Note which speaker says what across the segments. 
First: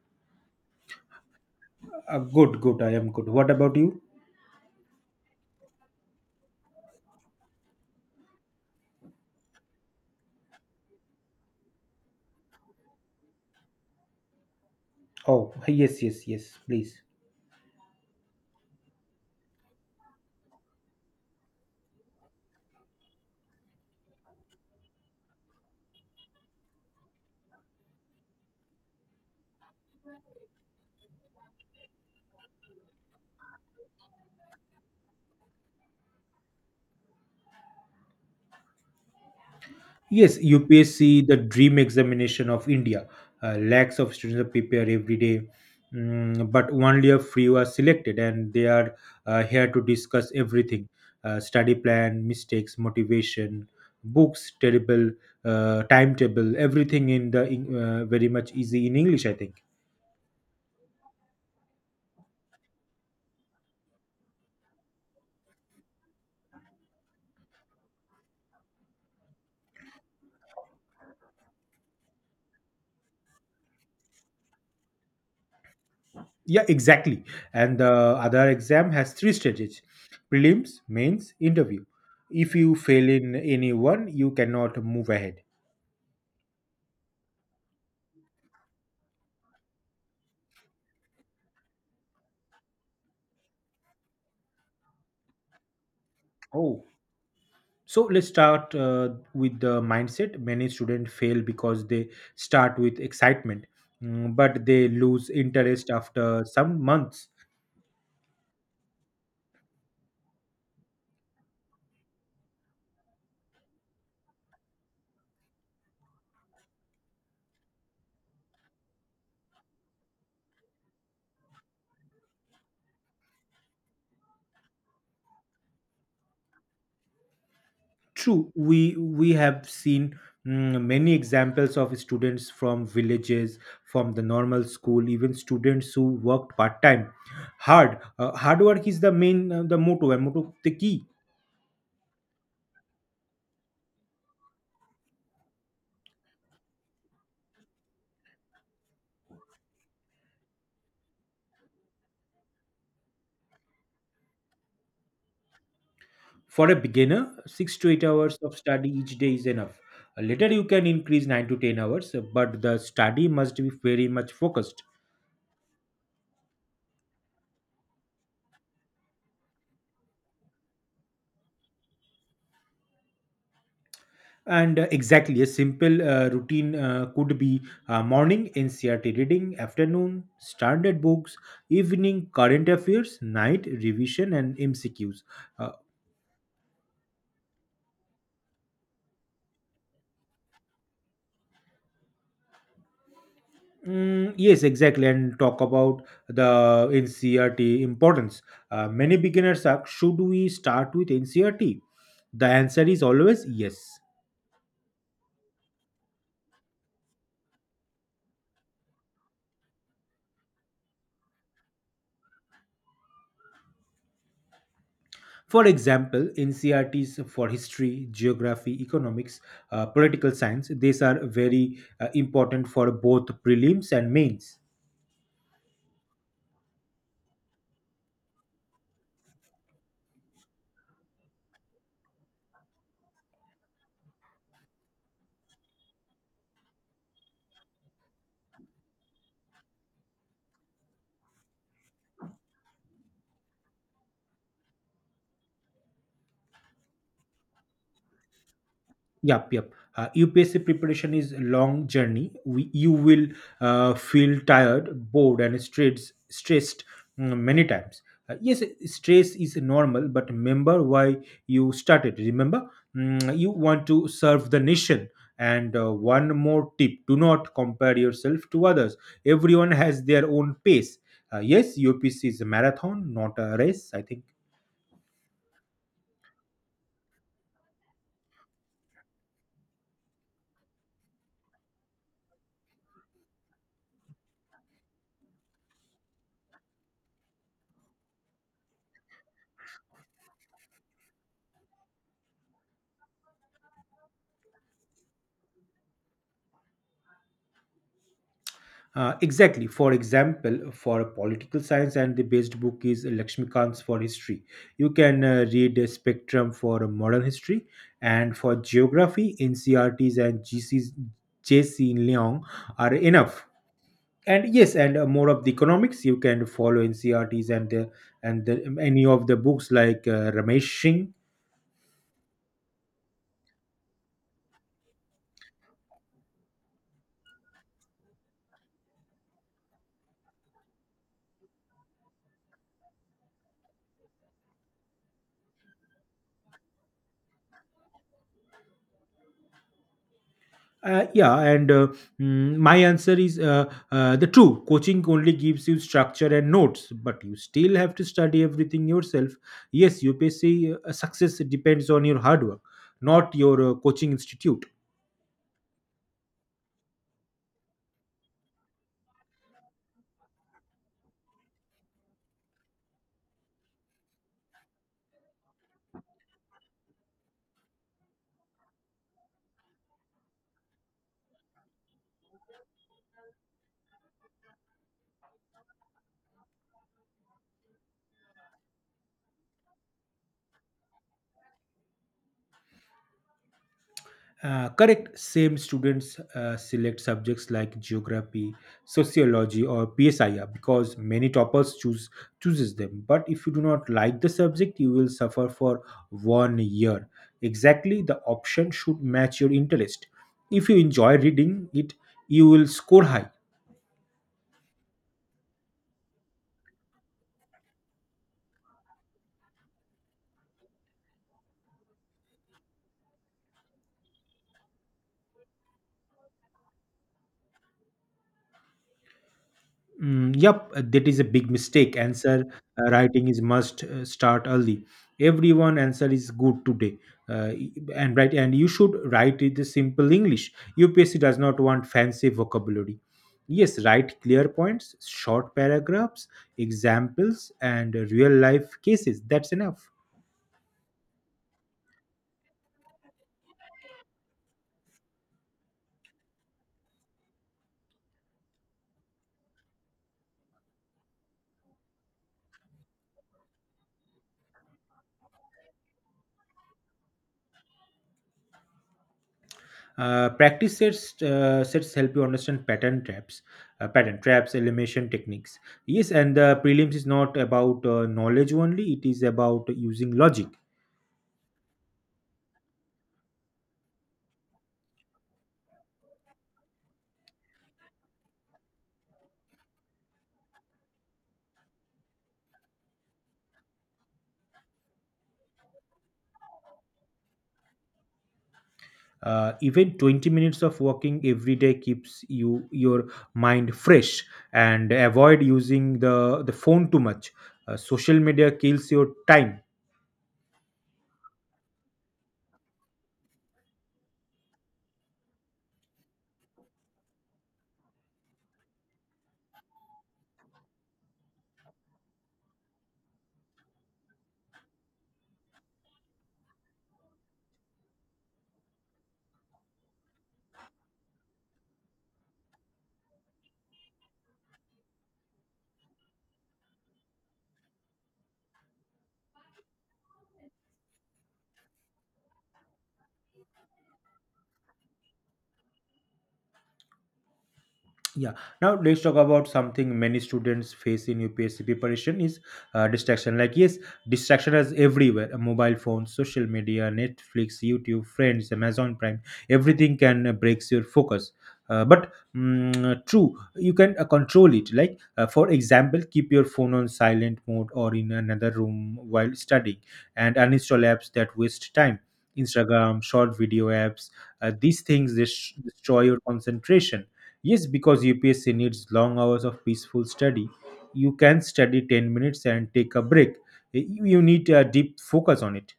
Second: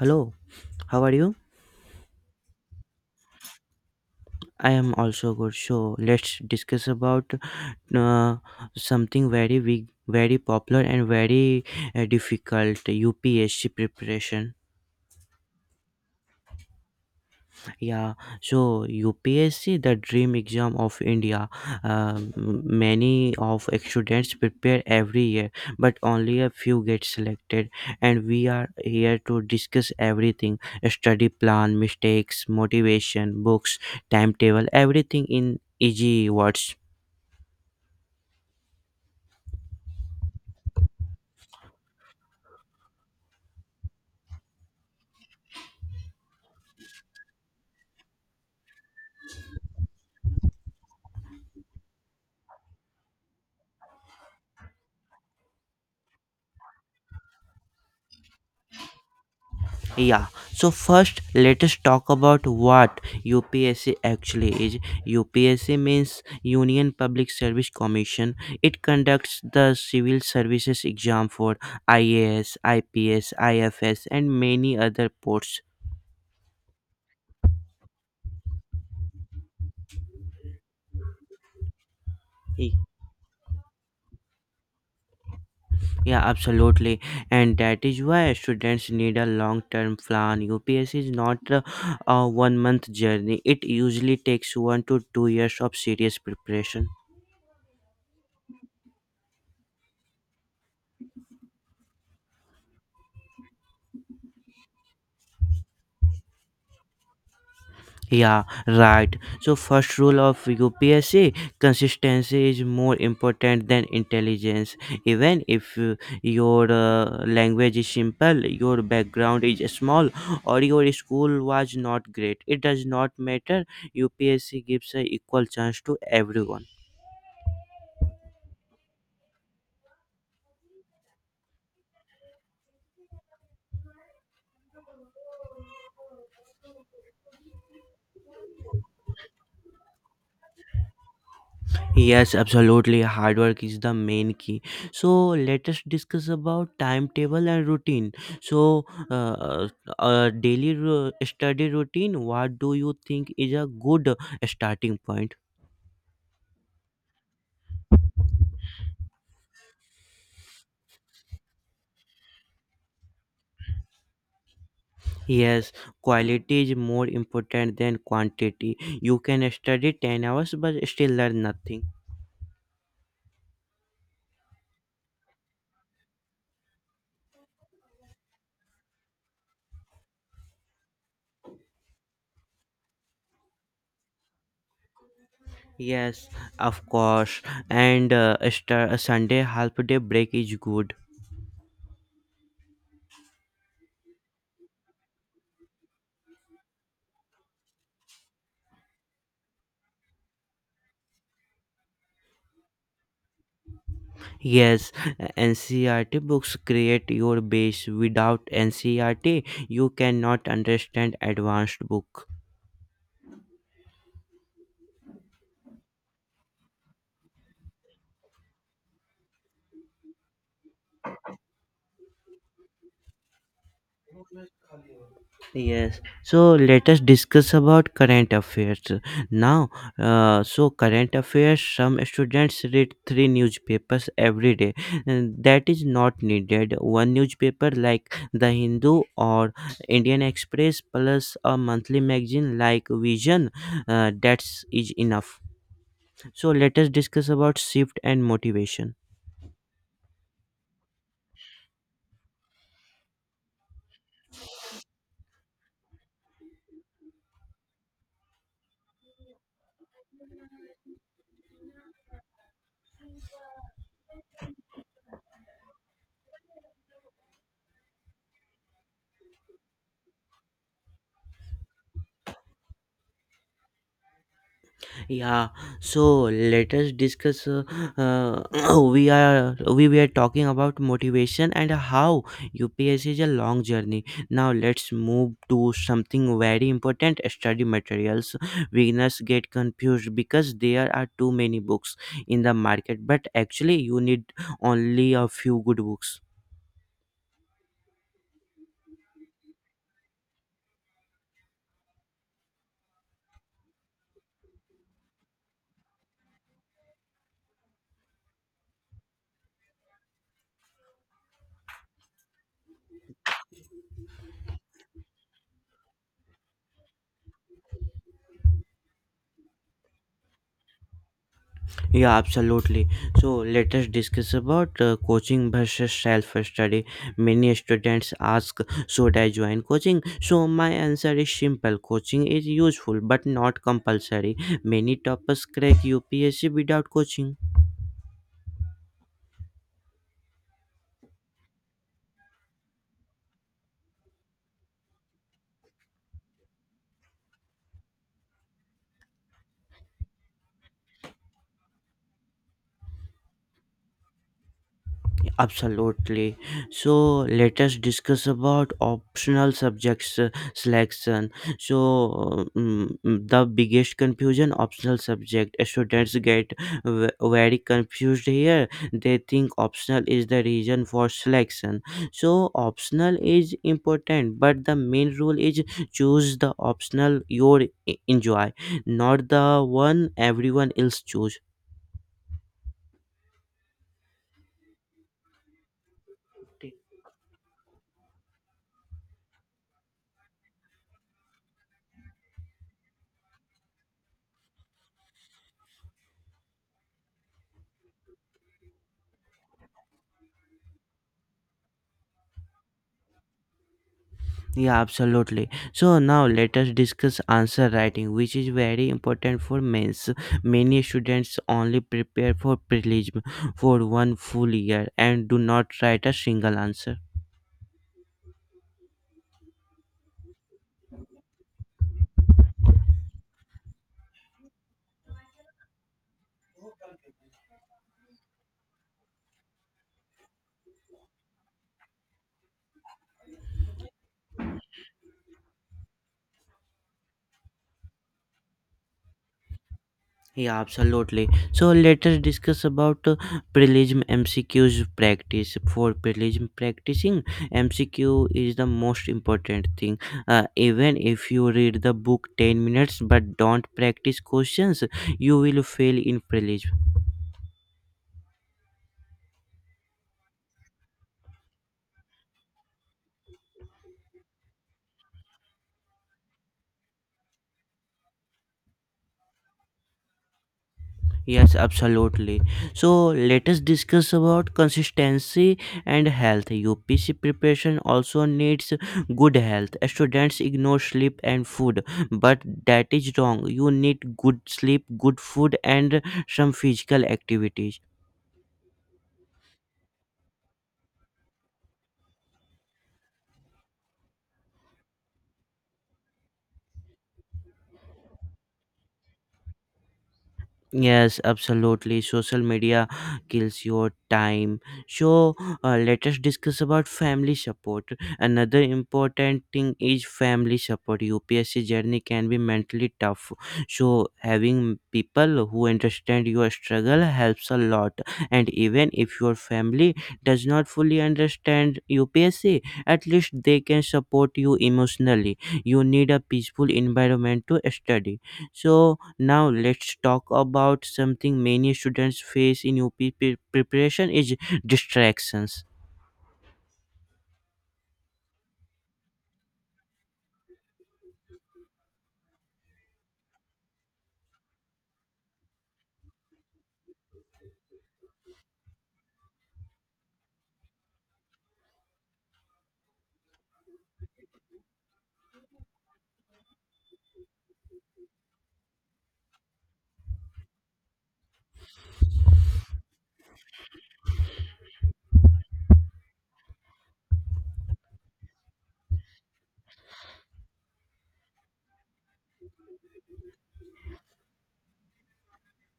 Speaker 1: Hello, how are you?
Speaker 2: Good, good. I am good. What about you?
Speaker 1: I am also good. So let's discuss about uh, something very big, very popular, and very difficult UPSC preparation.
Speaker 2: Oh, yes, yes, yes. Please.
Speaker 1: Yeah, so UPSC, the dream exam of India, many of students prepare every year, but only a few get selected. And we are here to discuss everything: study plan, mistakes, motivation, books, timetable, everything in easy words.
Speaker 2: Yes, UPSC, the dream examination of India. Lakhs of students prepare every day, but only a few are selected, and they are here to discuss everything: study plan, mistakes, motivation, books, terrible timetable, everything in very much easy in English. I think.
Speaker 1: Yeah, so first let us talk about what UPSC actually is. UPSC means Union Public Service Commission. It conducts the civil services exam for IAS, IPS, IFS, and many other posts.
Speaker 2: Yeah, exactly. And the other exam has three stages: prelims, mains, interview. If
Speaker 1: Ye-
Speaker 2: you fail in any one, you cannot move ahead.
Speaker 1: Yeah, absolutely, and that is why students need a long term plan. UPSC is not a one month journey. It usually takes one to two years of serious
Speaker 2: Oh,
Speaker 1: preparation.
Speaker 2: so let's start with the mindset. Many students fail because they start with excitement, but they lose interest after some months.
Speaker 1: Yeah, right. So first rule of UPSC consistency is more important than intelligence. Even if your language is simple, your background is small or your school was not great, it does not matter. UPSC gives an equal chance to everyone.
Speaker 2: True, we have seen many examples of students from villages, from the normal school, even students who worked part time. Hard work is the main the motto and motto the key
Speaker 1: Yes, absolutely. Hard work is the main key. So let us discuss about timetable and routine. So, uh, daily study routine. What do you think is a good starting point?
Speaker 2: for a beginner. 6 to 8 hours of study each day is enough. Later, you can increase 9 to 10 hours, but the study must be very much focused.
Speaker 1: Yes, quality is more important than quantity. You can study 10 hours but still learn nothing.
Speaker 2: And exactly, a simple routine could be morning NCRT reading, afternoon standard books, evening current affairs, night revision, and MCQs. Uh,
Speaker 1: Yes, of course. And a Sunday half day break is good.
Speaker 2: mm, yes, exactly. And talk about the NCRT importance. Many beginners ask, should we start with NCRT? The answer is always yes.
Speaker 1: Yes, NCRT books create your base. Without NCRT, you cannot understand advanced book.
Speaker 2: For example, NCRTs for history, geography, economics, political science, these are very important for both prelims and mains.
Speaker 1: Yes, so let us discuss about current affairs now. So current affairs, some students read three newspapers every day, and that is not needed. One newspaper like the Hindu or Indian Express plus a monthly magazine like Vision, that's is enough. So let us discuss about shift and motivation.
Speaker 2: Yep, yep. UPSC preparation is a long journey. You will feel tired, bored, and stressed, many times. Yes, stress is normal, but remember why you started. Remember, you want to serve the nation. And one more tip, do not compare yourself to others. Everyone has their own pace. Yes, UPSC is a marathon, not a race, I think.
Speaker 1: Yeah, so let us discuss. Uh, we were talking about motivation and how UPS is a long journey. Now let's move to something very important: study materials. Beginners get confused because there are too many books in the market, but actually you need only a few good books.
Speaker 2: Exactly. For example, for a political science, and the best book is Lakshmikant's for history. You can read Spectrum for modern history, and for geography, NCRTs and GCs, JC Leong are enough. And yes, and more of the economics, you can follow NCRTs and the any of the books like Ramesh Singh.
Speaker 1: Yeah, absolutely. So let us discuss about coaching versus self-study. Many students ask, "Should I join coaching?" So my answer is simple: coaching is useful but not compulsory. Many toppers crack UPSC without coaching.
Speaker 2: Yeah, and my answer is the true. Coaching only gives you structure and notes, but you still have to study everything yourself. Yes, UPSC success depends on your hard work, not your coaching institute.
Speaker 1: Absolutely. So let us discuss about optional subjects selection. So the biggest confusion optional subject students get very confused here. They think optional is the reason for selection. So optional is important, but the main rule is choose the optional you enjoy, not the one everyone else choose.
Speaker 2: Correct. Same students select subjects like geography, sociology, or PSIR because many toppers chooses them. But if you do not like the subject, you will suffer for one year. Exactly, the option should match your interest. If you enjoy reading it, you will score high.
Speaker 1: Yeah, absolutely. So now let us discuss answer writing, which is very important for mains. Many students only prepare for prelim for one full year and do not write a single answer.
Speaker 2: Mm, yep, that is a big mistake. Answer writing is must start early. Everyone answer is good today, and right, and you should write it in simple English. UPSC does not want fancy vocabulary. Yes, write clear points, short paragraphs, examples, and real life cases. That's enough.
Speaker 1: Yeah, absolutely. So let us discuss about prelim MCQ's practice. For prelim practicing, MCQ is the most important thing. Even if you read the book 10 minutes but don't practice questions, you will fail in prelim.
Speaker 2: Practice sets help you understand pattern traps, elimination techniques. Yes, and the prelims is not about knowledge only; it is about using logic.
Speaker 1: Yes, absolutely. So let us discuss about consistency and health. UPC preparation also needs good health. Students ignore sleep and food, but that is wrong. You need good sleep, good food, and some physical activities.
Speaker 2: Even 20 minutes of walking every day keeps your mind fresh and avoid using the phone too much. Social media kills your time.
Speaker 1: Yes, absolutely. Social media kills your time. So, let us discuss about family support. Another important thing is family support. UPSC journey can be mentally tough. So, having people who understand your struggle helps a lot. And even if your family does not fully understand UPSC, at least they can support you emotionally. You need a peaceful environment to study. So, now let's talk about something many students face in preparation is distractions.
Speaker 2: Yeah. Now let's talk about something many students face in UPSC preparation is distraction. Like yes, distraction is everywhere. Mobile phones, social media, Netflix, YouTube, friends, Amazon Prime. Everything can breaks your focus. But true, you can control it. Like for example, keep your phone on silent mode or in another room while studying, and uninstall apps that waste time. Instagram, short video apps. These things destroy your concentration. Yes, because UPSC needs long hours of peaceful study. You can study 10 minutes and take a break. You need a deep focus on it.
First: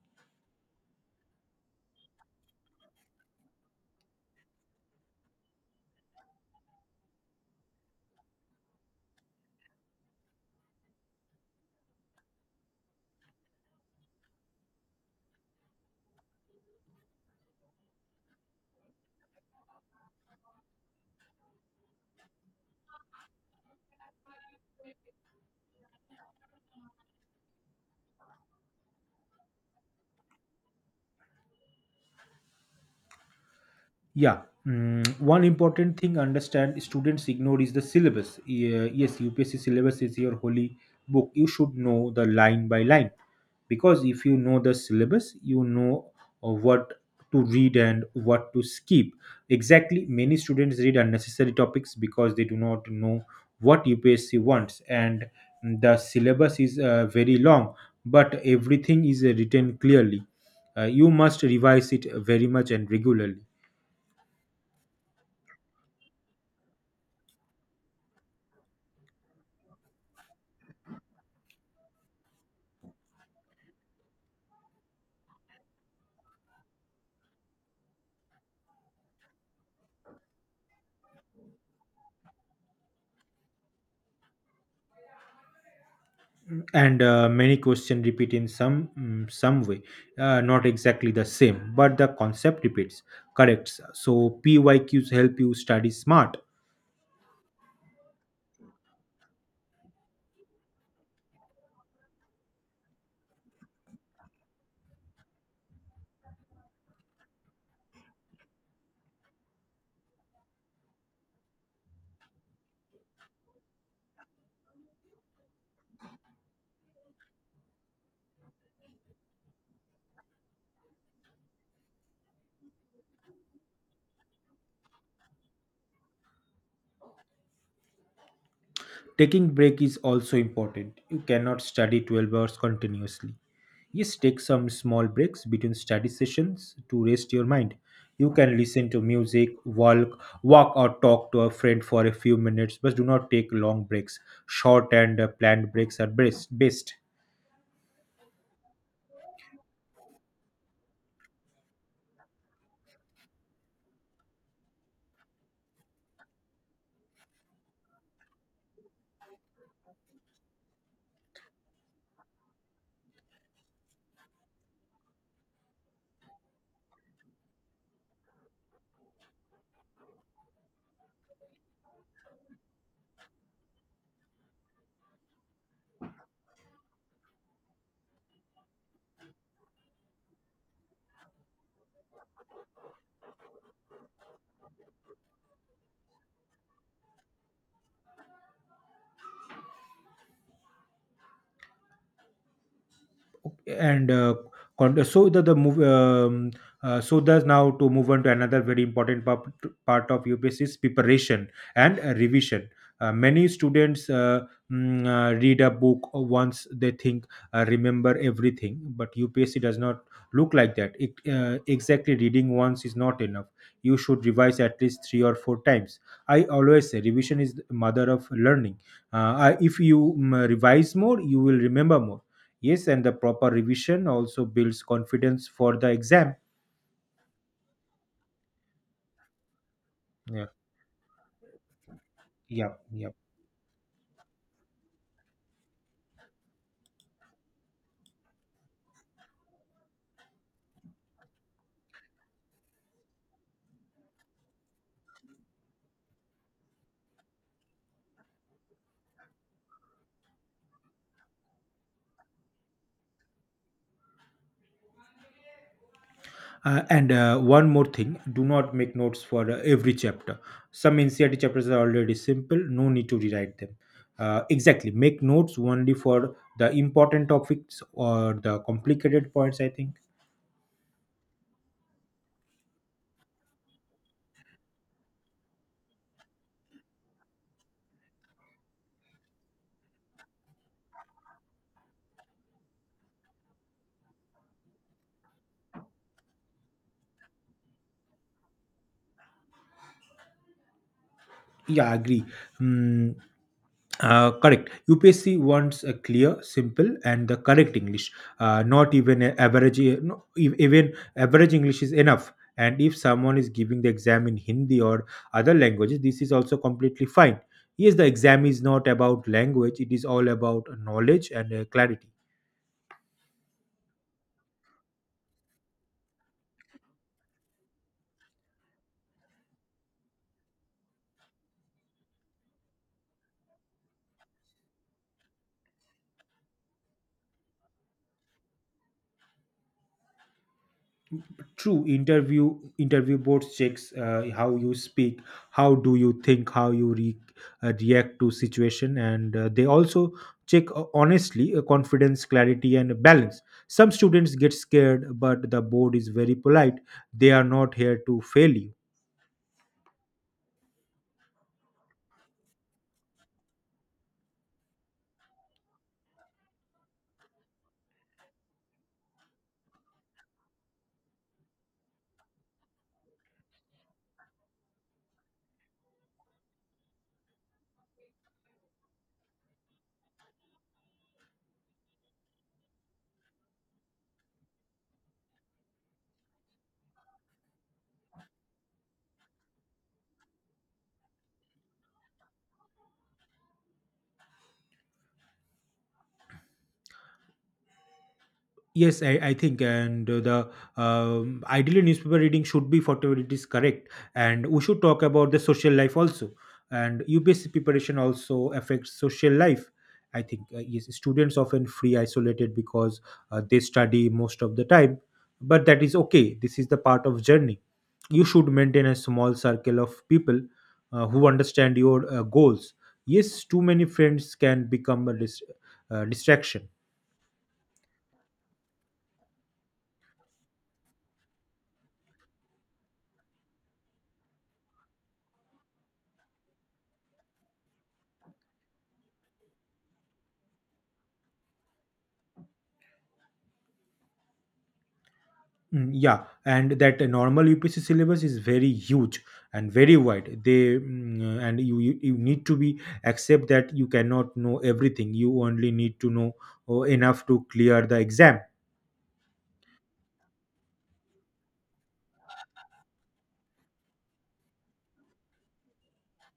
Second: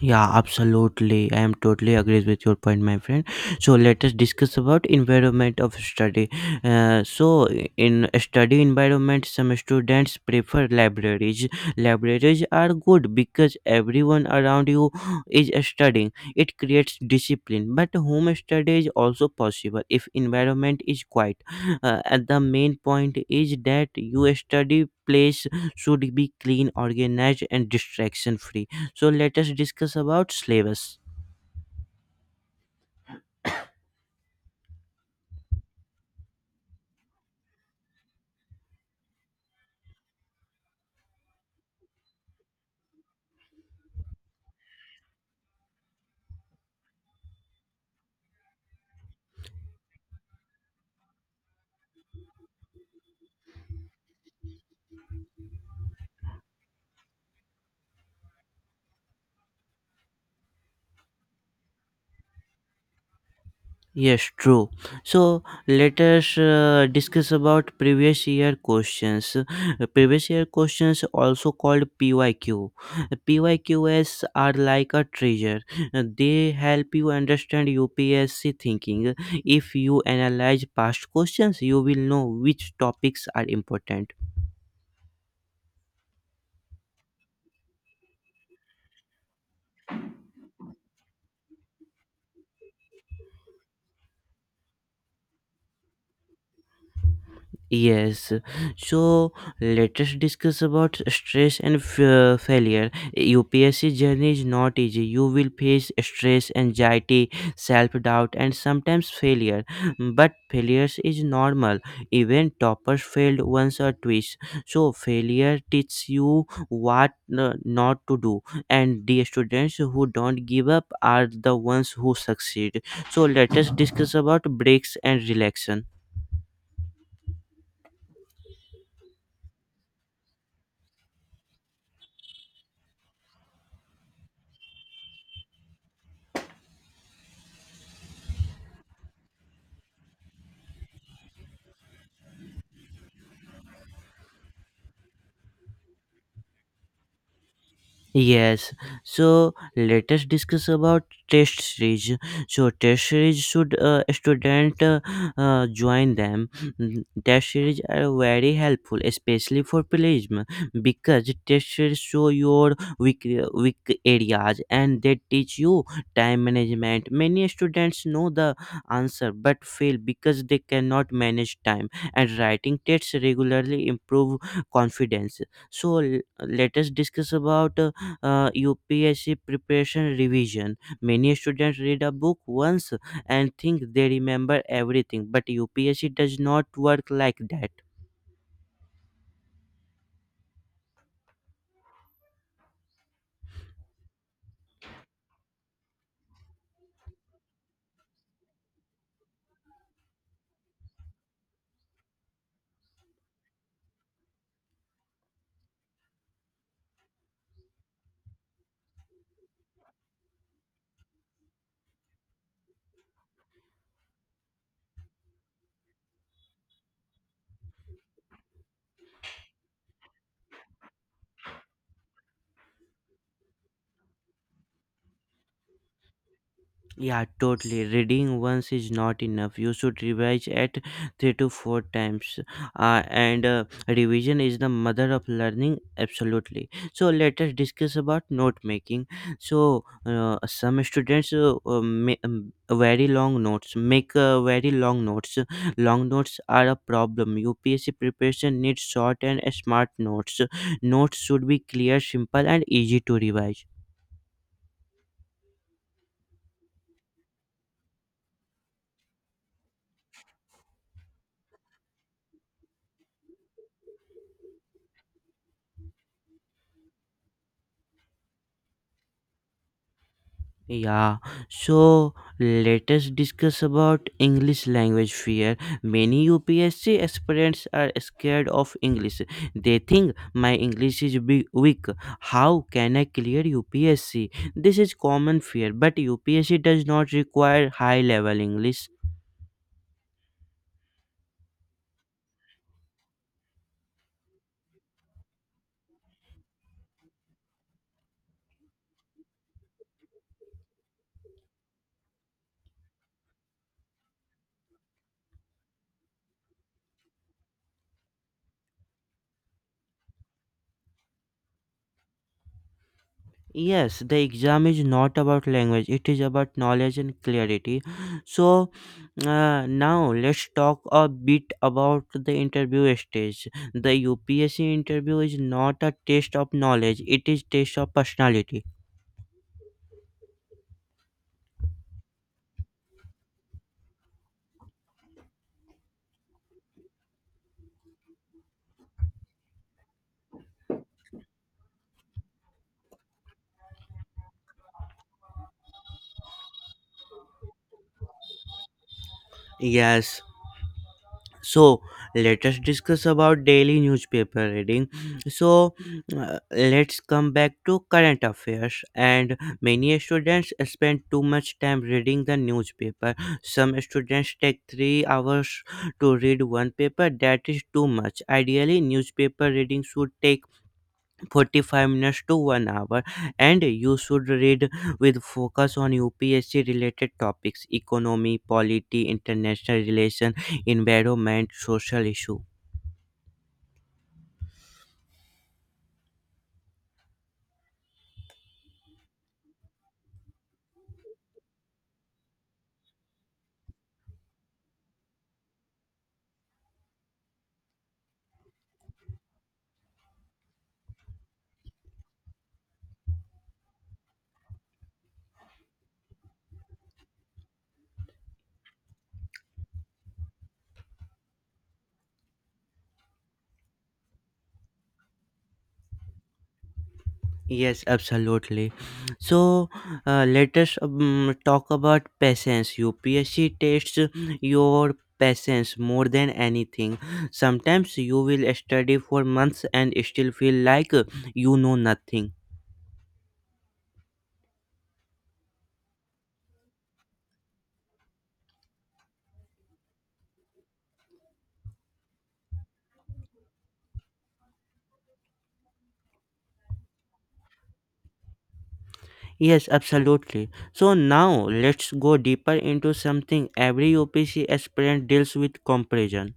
Speaker 1: Yeah, absolutely. I am totally agrees with your point, my friend. So let us discuss about environment of study. So in study environment, some students prefer libraries. Libraries are good because everyone around you is studying. It creates discipline, but home study is also possible if environment is quiet. And the main point is that your study place should be clean, organized, and distraction free. So let us discuss about syllabus.
Speaker 2: Yeah, one important thing understand students ignore is the syllabus. Yeah, yes, UPSC syllabus is your holy book. You should know the line by line because if you know the syllabus, you know what to read and what to skip. Exactly, many students read unnecessary topics because they do not know what UPSC wants, and the syllabus is very long, but everything is written clearly. You must revise it very much and regularly.
Speaker 1: Yes, true. So let us discuss about previous year questions. Previous year questions, also called PYQ. PYQs are like a treasure. They help you understand UPSC thinking. If you analyze past questions, you will know which topics are important.
Speaker 2: And many questions repeat in some way, not exactly the same but the concept repeats. Correct, so PYQs help you study smart.
Speaker 1: Yes, so let us discuss about stress and failure. UPSC journey is not easy. You will face stress, anxiety, self doubt, and sometimes failure. But failures is normal. Even toppers failed once or twice. So failure teaches you what not to do. And the students who don't give up are the ones who succeed. So let us discuss about breaks and relaxation.
Speaker 2: Taking break is also important. You cannot study 12 hours continuously. Yes, take some small breaks between study sessions to rest your mind. You can listen to music, walk or talk to a friend for a few minutes, but do not take long breaks. Short and planned breaks are best.
Speaker 1: Yes, so let us discuss about test series. So test series should student join them. Test series are very helpful, especially for plagiarism, because test series show your weak areas and they teach you time management. Many students know the answer but fail because they cannot manage time. And writing tests regularly improve confidence. So let us discuss about UPSC preparation revision. Many students read a book once and think they remember everything, but UPSC does not work like that.
Speaker 2: and uh, so the move so thus now to move on to another very important part of UPSC is preparation and revision. Many students read a book once they think remember everything, but UPSC does not look like that. Exactly, reading once is not enough. You should revise at least three or four times. I always say revision is the mother of learning. If you revise more, you will remember more. Yes, and the proper revision also builds confidence for the exam.
Speaker 1: Yeah, totally. Reading once is not enough. You should revise
Speaker 2: Yeah,
Speaker 1: at three to four times.
Speaker 2: yeah,
Speaker 1: Uh,
Speaker 2: yeah.
Speaker 1: and uh, revision is the mother of learning, absolutely. So let us discuss about note making. So some students very long notes, make very long notes. Long notes are a problem. UPSC preparation needs short and smart notes. Notes should be clear, simple, and easy to revise.
Speaker 2: And one more thing, do not make notes for every chapter. Some NCRT chapters are already simple, no need to rewrite them. Exactly, make notes only for the important topics or the complicated points, I think.
Speaker 1: Yeah, so let us discuss about English language fear. Many UPSC aspirants are scared of English. They think my English is big, weak. How can I clear UPSC? This is common fear, but UPSC does not require high level English.
Speaker 2: Yeah, I agree. Hmm, Correct. UPSC wants a clear, simple, and the correct English. Not even no, even average English is enough. And if someone is giving the exam in Hindi or other languages, this is also completely fine. Yes, the exam is not about language; it is all about knowledge and clarity.
Speaker 1: Yes, the exam is not about language, it is about knowledge and clarity. So, now let's talk a bit about the interview stage. The UPSC interview is not a test of knowledge; it is test of personality.
Speaker 2: True, interview boards checks how you speak, how do you think, how you react to situation, and they also check honestly confidence, clarity, and balance. Some students get scared, but the board is very polite. They are not here to fail you.
Speaker 1: Yes. So let us discuss about daily newspaper reading. So let's come back to current affairs. And many students spend too much time reading the newspaper. Some students take 3 hours to read one paper. That is too much. Ideally, newspaper reading should take 45 minutes to 1 hour, and you should read with focus on UPSC related topics: economy, polity, international relation, environment, social issue.
Speaker 2: Yes, I think, and the ideally newspaper reading should be whatever it is correct, and we should talk about the social life also, and UPSC preparation also affects social life. I think, yes, students often free isolated because they study most of the time, but that is okay. This is the part of journey. You should maintain a small circle of people who understand your goals. Yes, too many friends can become a distraction.
Speaker 1: Yes, absolutely. So let us talk about patience. UPSC tests your patience more than anything. Sometimes you will study for months and still feel like you know nothing.
Speaker 2: Mm, yeah, and that normal UPC syllabus is very huge and very wide. They mm, and you need to be accept that you cannot know everything. You only need to know enough to clear the exam.
Speaker 1: Yes, absolutely. So now let's go deeper into something every UPC aspirant deals with comparison.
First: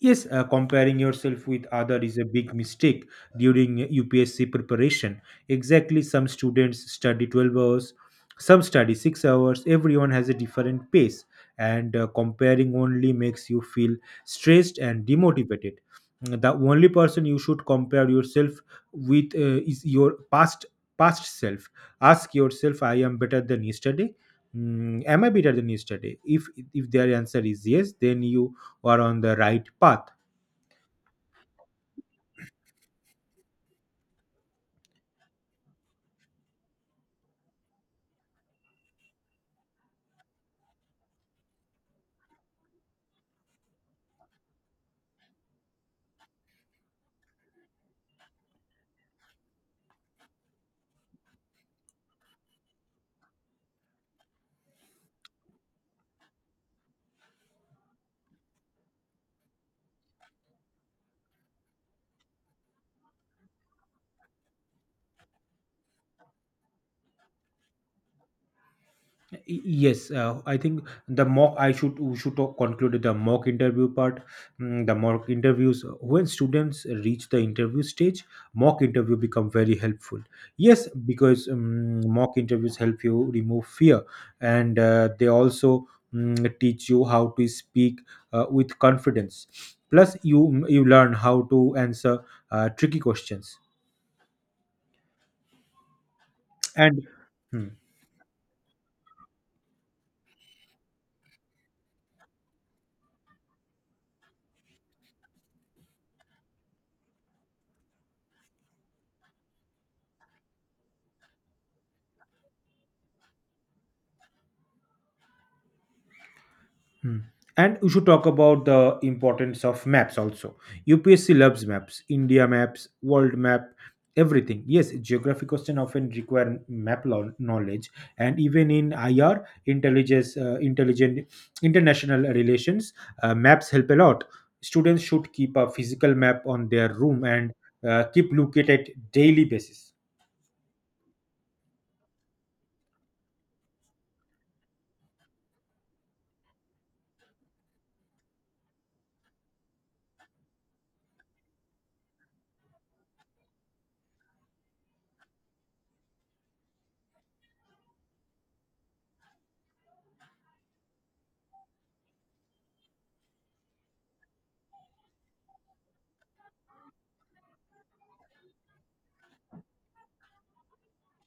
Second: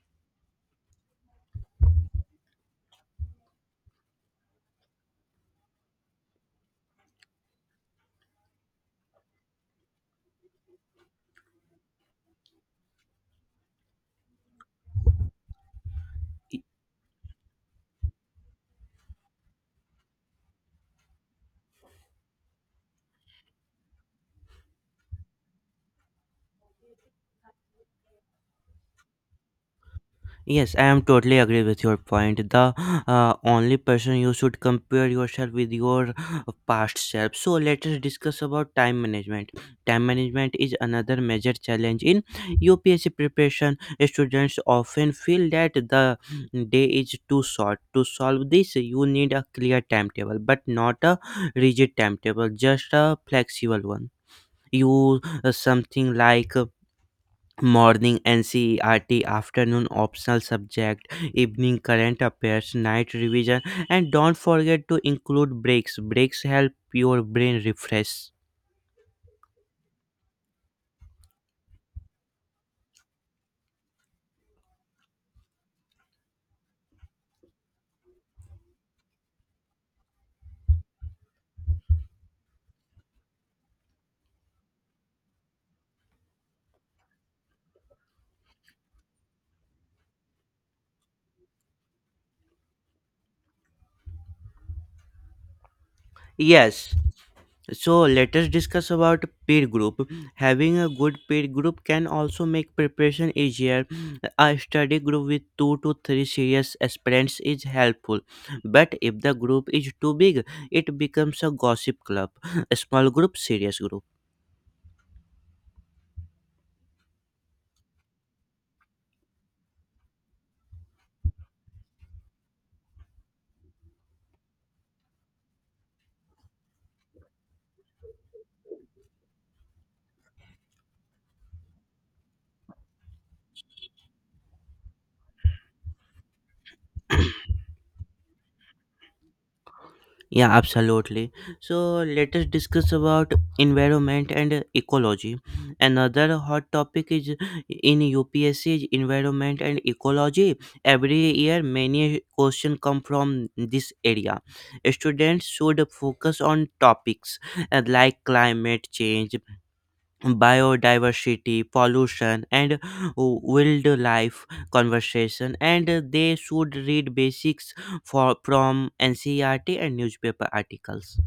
Speaker 2: Yes, comparing yourself with other is a big mistake during UPSC preparation. Exactly, some students study 12 hours, some study 6 hours. Everyone has a different pace, and comparing only makes you feel stressed and demotivated. The only person you should compare yourself with is your past self. Ask yourself, I am better than yesterday. Am I better than yesterday? If their answer is yes, then you or on the right path.
Speaker 1: Yes, I am totally agree with your point. The only person you should compare yourself with your past self. So let us discuss about time management. Time management is another major challenge in UPSC preparation. Students often feel that the day is too short. To solve this, you need a clear timetable, but not a rigid timetable, just a flexible one. You something like morning ncert, afternoon optional subject, evening current affairs, night revision. And don't forget to include breaks. Breaks help your brain refresh.
Speaker 2: Yes, I think, the mock I should we should talk- conclude the mock interview part. The mock interviews when students reach the interview stage, mock interview become very helpful. Yes, because mock interviews help you remove fear, and they also teach you how to speak with confidence. Plus, you learn how to answer tricky questions
Speaker 1: Yes.
Speaker 2: and. Hmm,
Speaker 1: So let us discuss about peer group. Having a good peer group can also make preparation easier. A study group with two to three serious aspirants is helpful, but if the group is too big, it becomes a gossip club. A small group, serious group.
Speaker 2: Hmm. And we should talk about the importance of maps also. UPSC loves maps, India maps, world map, everything. Yes, geography question often require map knowledge, and even in IR, intelligent international relations, maps help a lot. Students should keep a physical map on their room and keep look at it daily basis.
Speaker 1: Yeah, absolutely. So let us discuss about environment and ecology. Another hot topic is in UPSC is environment and ecology. Every year, many questions come from this area. Students should focus on topics like climate change, biodiversity, pollution, and wildlife conservation, and they should read basics for from NCERT and newspaper articles.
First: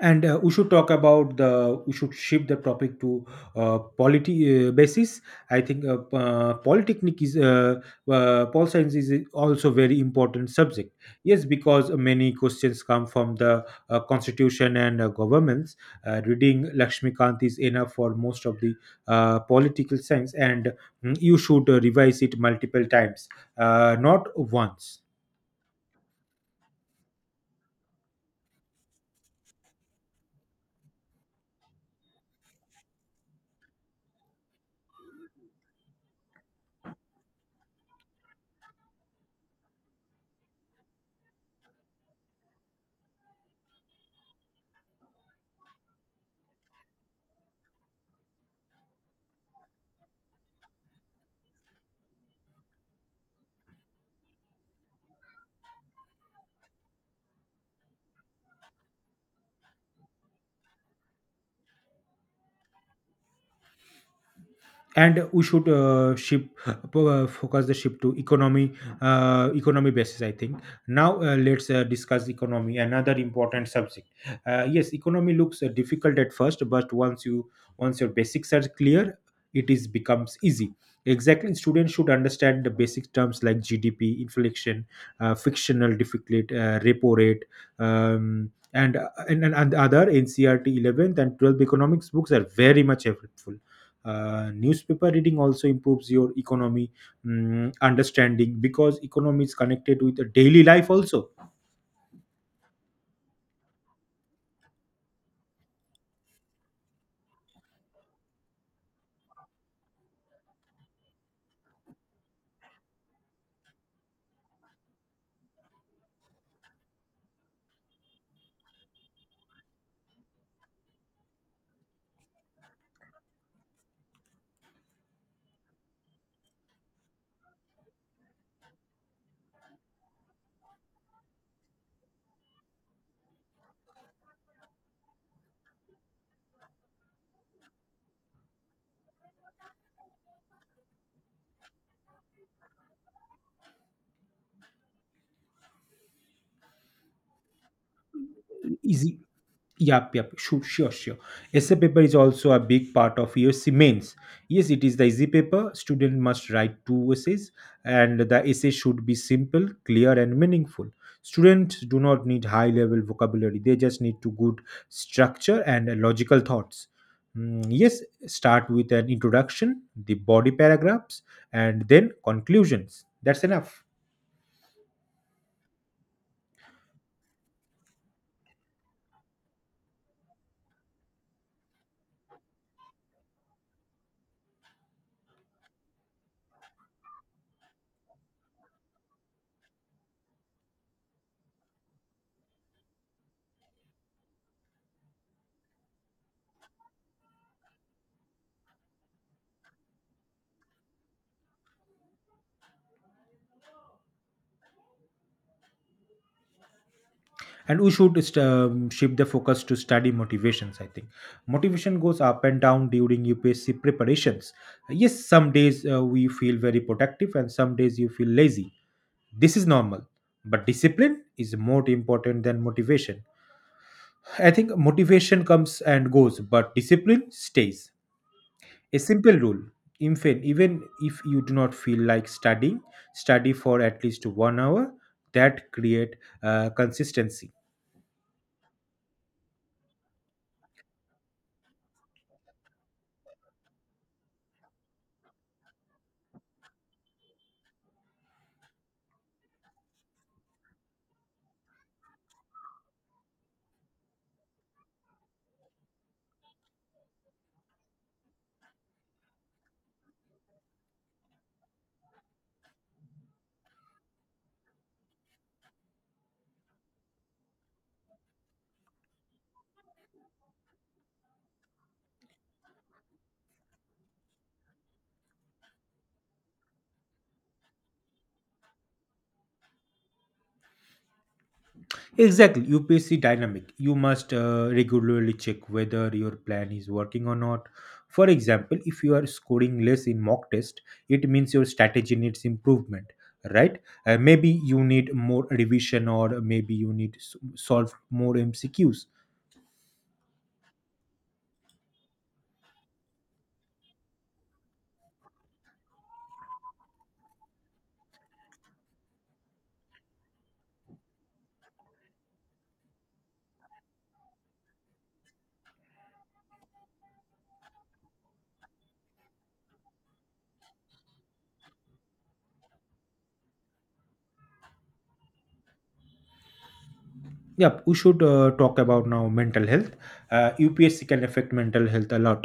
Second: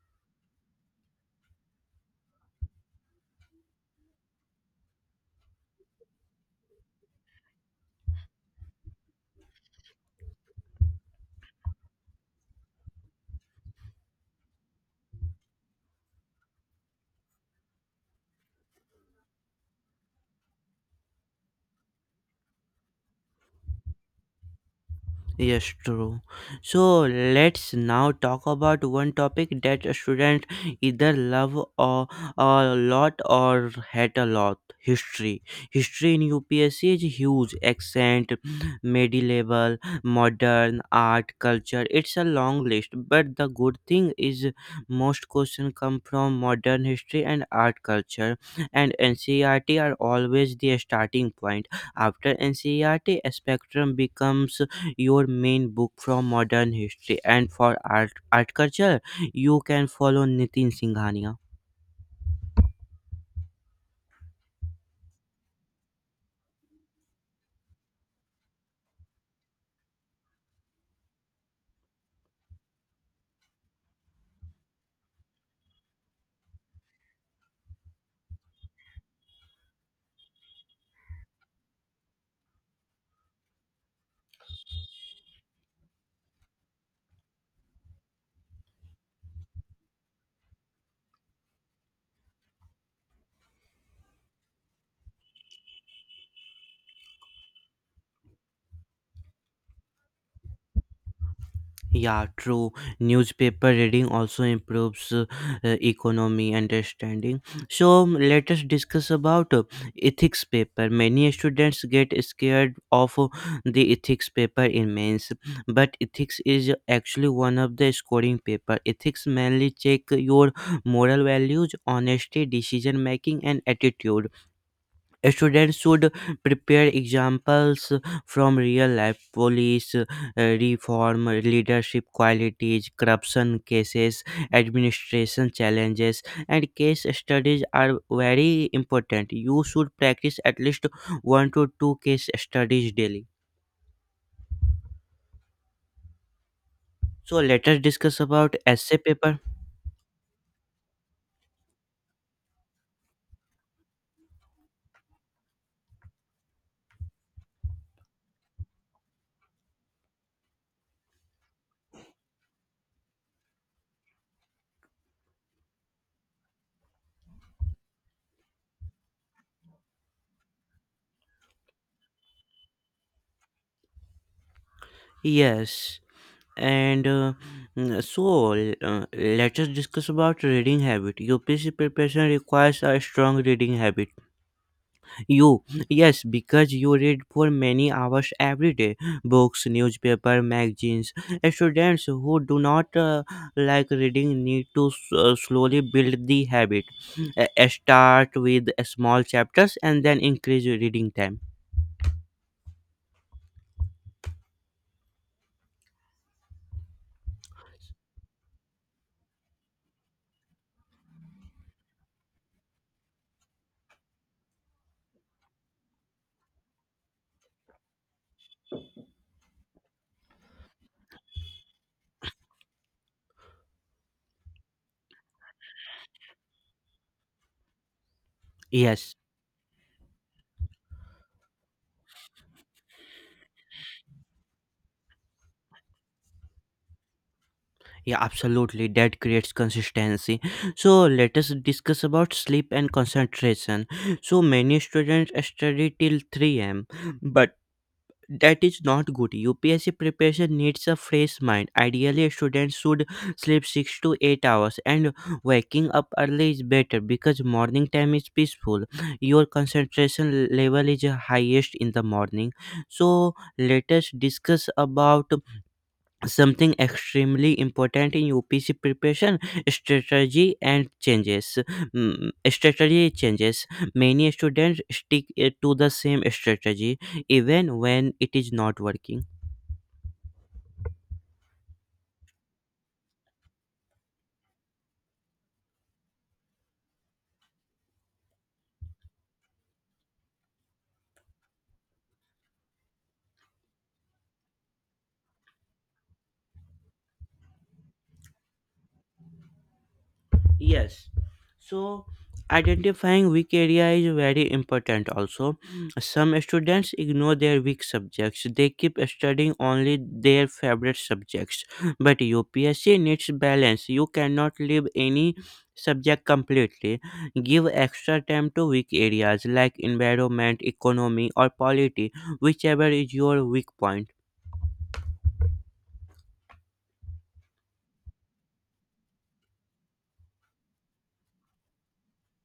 Speaker 2: And We should talk about the we should shift the topic to polity basis, I think. Polytechnic is pol science is also very important subject. Yes, because many questions come from the constitution and governments. Reading lakshmikant is enough for most of the political science. And you should revise it multiple times, not once.
Speaker 1: Yes, true. So let's now talk about one topic that students either love or a lot or hate a lot. History. History in UPSC is huge. Accent, medieval, modern, art, culture. It's a long list. But the good thing is most questions come from modern history and art culture. And NCERT are always the starting point. After NCERT, spectrum becomes your main book from modern history, and for art culture you can follow Nitin Singhania.
Speaker 2: And we should shift focus the shift to economy, economy basis, I think. Now let's discuss economy, another important subject. Yes, economy looks difficult at first, but once your basics are clear, it is becomes easy. Exactly, students should understand the basic terms like gdp, inflation, frictional deficit, repo rate. And other ncrt 11th and 12th economics books are very much helpful. Newspaper reading also improves your economy understanding, because economy is connected with the daily life also.
Speaker 1: Yeah, true. Newspaper reading also improves economy understanding. So, let us discuss about ethics paper. Many students get scared of the ethics paper in mains, but ethics is actually one of the scoring paper. Ethics mainly check your moral values, honesty, decision making, and attitude. Students should prepare examples from real life police reform, leadership qualities, corruption cases, administration challenges, and case studies are very important. You should practice at least one to two case studies daily. So let us discuss about essay
Speaker 2: Is
Speaker 1: paper.
Speaker 2: Yep, yep, sure, sure, sure. Essay paper is also a big part of USC mains. Yes, it is the easy paper. Student must write two essays, and the essay should be simple, clear, and meaningful. Students do not need high-level vocabulary; they just need to good structure and logical thoughts. Mm, yes, start with an introduction, the body paragraphs, and then conclusions. That's enough.
Speaker 1: Yes, and so let us discuss about reading habit. UPSC preparation requires a strong reading habit. You, yes, because you read for many hours every day: books, newspaper, magazines. Students who do not like reading need to slowly build the habit. Start with small chapters and then increase your reading time.
Speaker 2: And we should shift the focus to study motivations, I think. Motivation goes up and down during upsc preparations. Yes, some days we feel very productive, and some days you feel lazy. This is normal, but discipline is more important than motivation. I think motivation comes and goes, but discipline stays. A
Speaker 1: Yes.
Speaker 2: simple rule: infant even if you do not feel like studying, study for at least 1 hour. That create consistency.
Speaker 1: Yeah, absolutely. That creates consistency. So let us discuss about sleep and concentration. So many students study till 3 a.m., but that is not good. UPSC preparation needs a fresh mind. Ideally students should sleep 6 to 8 hours, and waking up early is better because morning time is peaceful. Your concentration level is highest in the morning. So let us discuss about something extremely important in UPC preparation: strategy and changes. Strategy changes. Many students stick to the same strategy even when it is not working.
Speaker 2: Exactly, UPC dynamic. You must regularly check whether your plan is working or not. For example, if you are scoring less in mock test, it means your strategy needs improvement, right? Maybe you need more revision, or maybe you need to solve more MCQs.
Speaker 1: Yes. So identifying weak area is very important also. Mm. Some students ignore their weak subjects. They keep studying only their favorite subjects. But UPSC needs balance. You cannot leave any subject completely. Give extra time to weak areas like environment, economy or polity, whichever is your weak point.
Speaker 2: Yep, we should talk about now mental health. UPSC can affect mental health a lot.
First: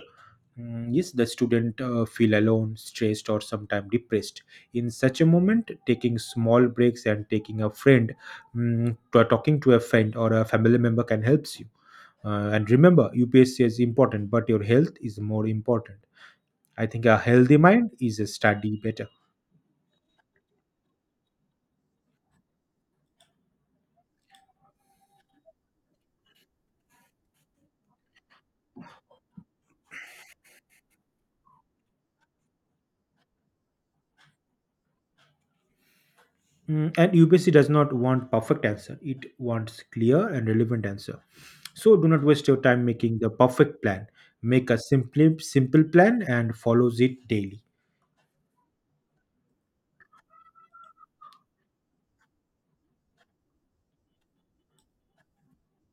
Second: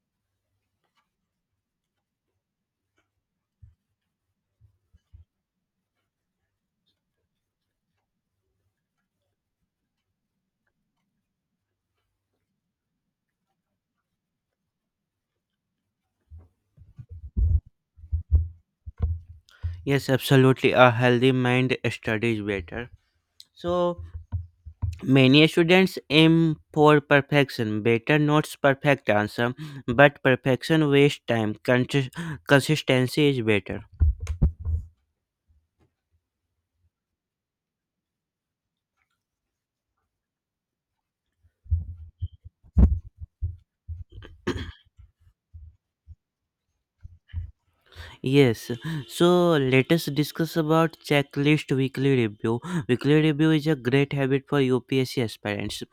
Speaker 2: Mm, yes, the student feel alone, stressed, or sometimes depressed. In such a moment, taking small breaks and taking a friend, talking to a friend or a family member can help you. And remember, UPSC is important, but your health is more important. I think a healthy mind is a study better.
Speaker 1: Yes, absolutely. A healthy mind studies better. So many students aim for perfection, better notes, perfect answer, but perfection wastes time. Consistency is better.
Speaker 2: Mm, and UPSC does not want perfect answer. It wants clear and relevant answer. So do not waste your time making the perfect plan. Make a simple plan and follows it daily.
Speaker 1: Yes, so let us discuss about checklist weekly review. Weekly review is a great habit for UPSC aspirants.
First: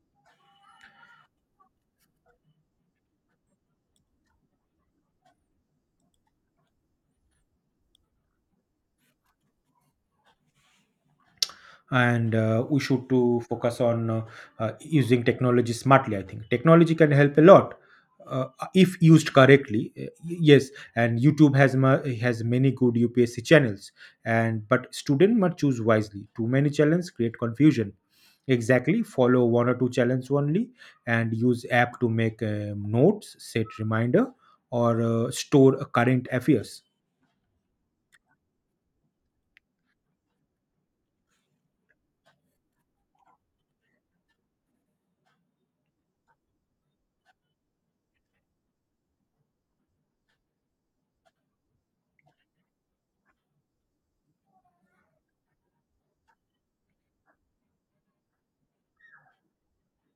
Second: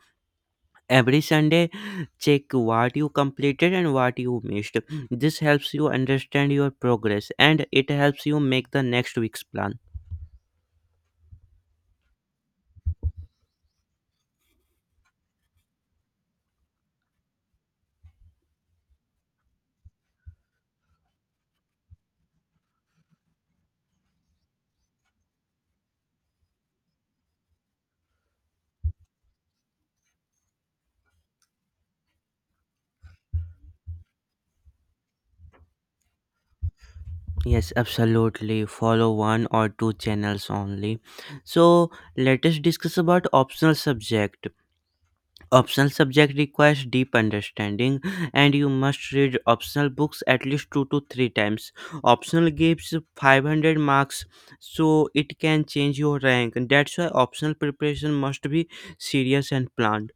Speaker 1: Every Sunday, check what you completed and what you missed. This helps you understand your progress, and it helps you make the next week's plan.
Speaker 2: And We should to focus on using technology smartly, I think. Technology can help a lot, uh, if used correctly. Yes, and youtube has many good upsc channels. And but student must choose wisely, too many channels create confusion. Exactly, follow one or two channels only, and use app to make notes, set reminder, or store current affairs.
Speaker 1: Yes, absolutely. Follow one or two channels only. So let us discuss about optional subject. Optional subject requires deep understanding, and you must read optional books at least two to three times. Optional gives 500 marks, so it can change your rank. That's why optional preparation must be serious and planned.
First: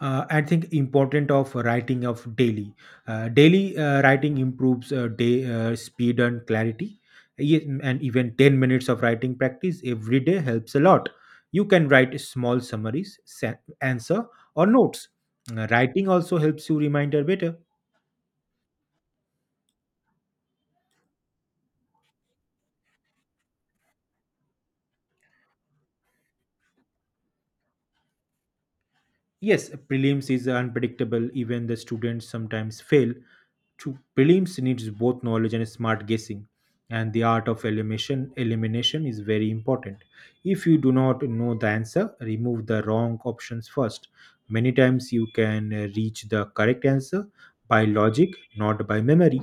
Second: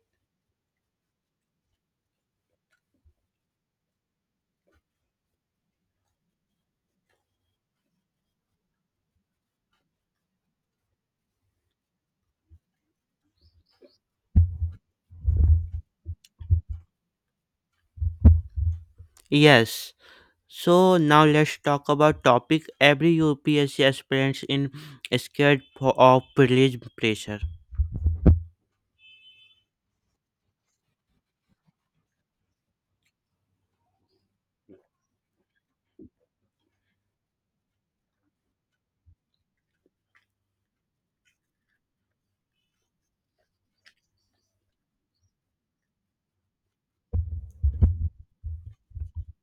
Speaker 2: I think important of writing of daily writing improves day speed and clarity. And even 10 minutes of writing practice every day helps a lot. You can write small summaries, answer, or notes. Writing also helps you remember better.
Speaker 1: Yes. So now let's talk about topic every UPSC aspirants in scared for, of police pressure.
Speaker 2: Yes, prelims is unpredictable. Even the students sometimes fail. To prelims needs both knowledge and smart guessing, and the art of elimination is very important. If you do not know the answer, remove the wrong options first. Many times you can reach the correct answer by logic, not by memory.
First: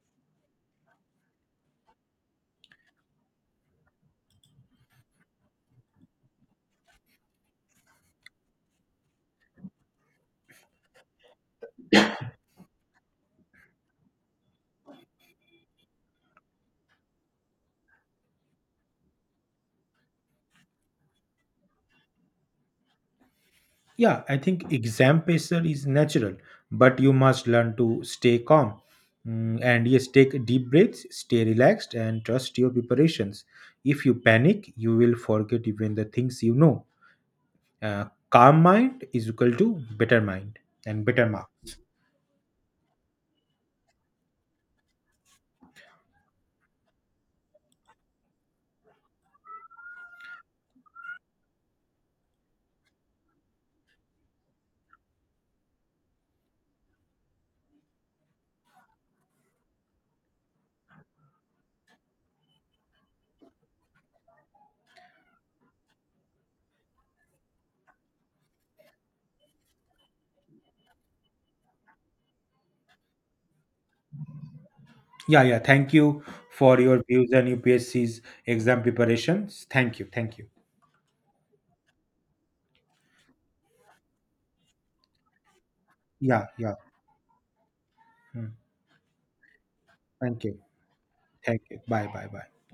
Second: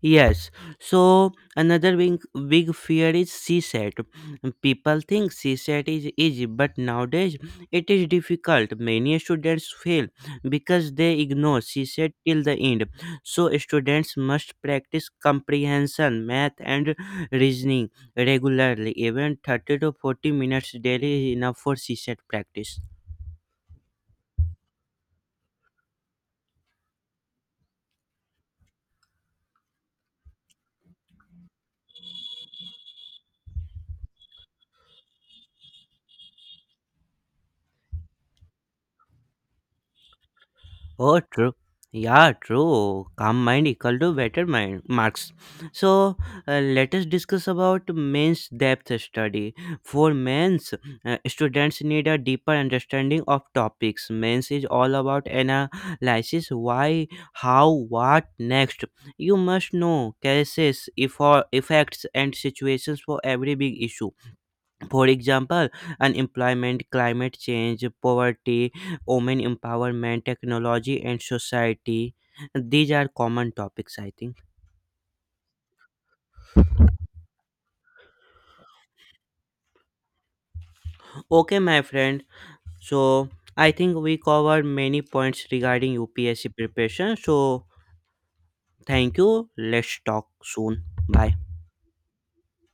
Speaker 1: Yes. So another big, big fear is CSAT. People think CSAT is easy, but nowadays it is difficult. Many students fail because they ignore CSAT till the end. So students must practice comprehension, math, and reasoning regularly. Even 30 to 40 minutes daily is enough for CSAT practice.
Speaker 2: Yeah, I think exam pressure is natural, but you must learn to stay calm. Mm, and yes, take deep breaths, stay relaxed, and trust your preparations. If you panic, you will forget even the things you know. Calm mind is equal to better mind and
Speaker 1: Oh,
Speaker 2: better
Speaker 1: true.
Speaker 2: marks.
Speaker 1: Yeah, true. Calm mind equal to better mind marks. So let us discuss about men's depth study. For men's, students need a deeper understanding of topics. Men's is all about analysis: why, how, what, next. You must know cases, effects, and situations for every big issue. For example, unemployment, climate change, poverty, women empowerment, technology, and society. These are common topics, I think.
Speaker 2: Yeah, yeah. Thank you for your views on UPSC's exam preparations. Thank you. Thank you.
Speaker 1: Okay, my friend. So, I think we covered many points regarding
Speaker 2: Yeah,
Speaker 1: UPSC
Speaker 2: yeah.
Speaker 1: preparation. So,
Speaker 2: Mm,
Speaker 1: thank you. Let's talk
Speaker 2: thank you.
Speaker 1: soon. Bye.
Speaker 2: Thank you. Bye, bye, bye.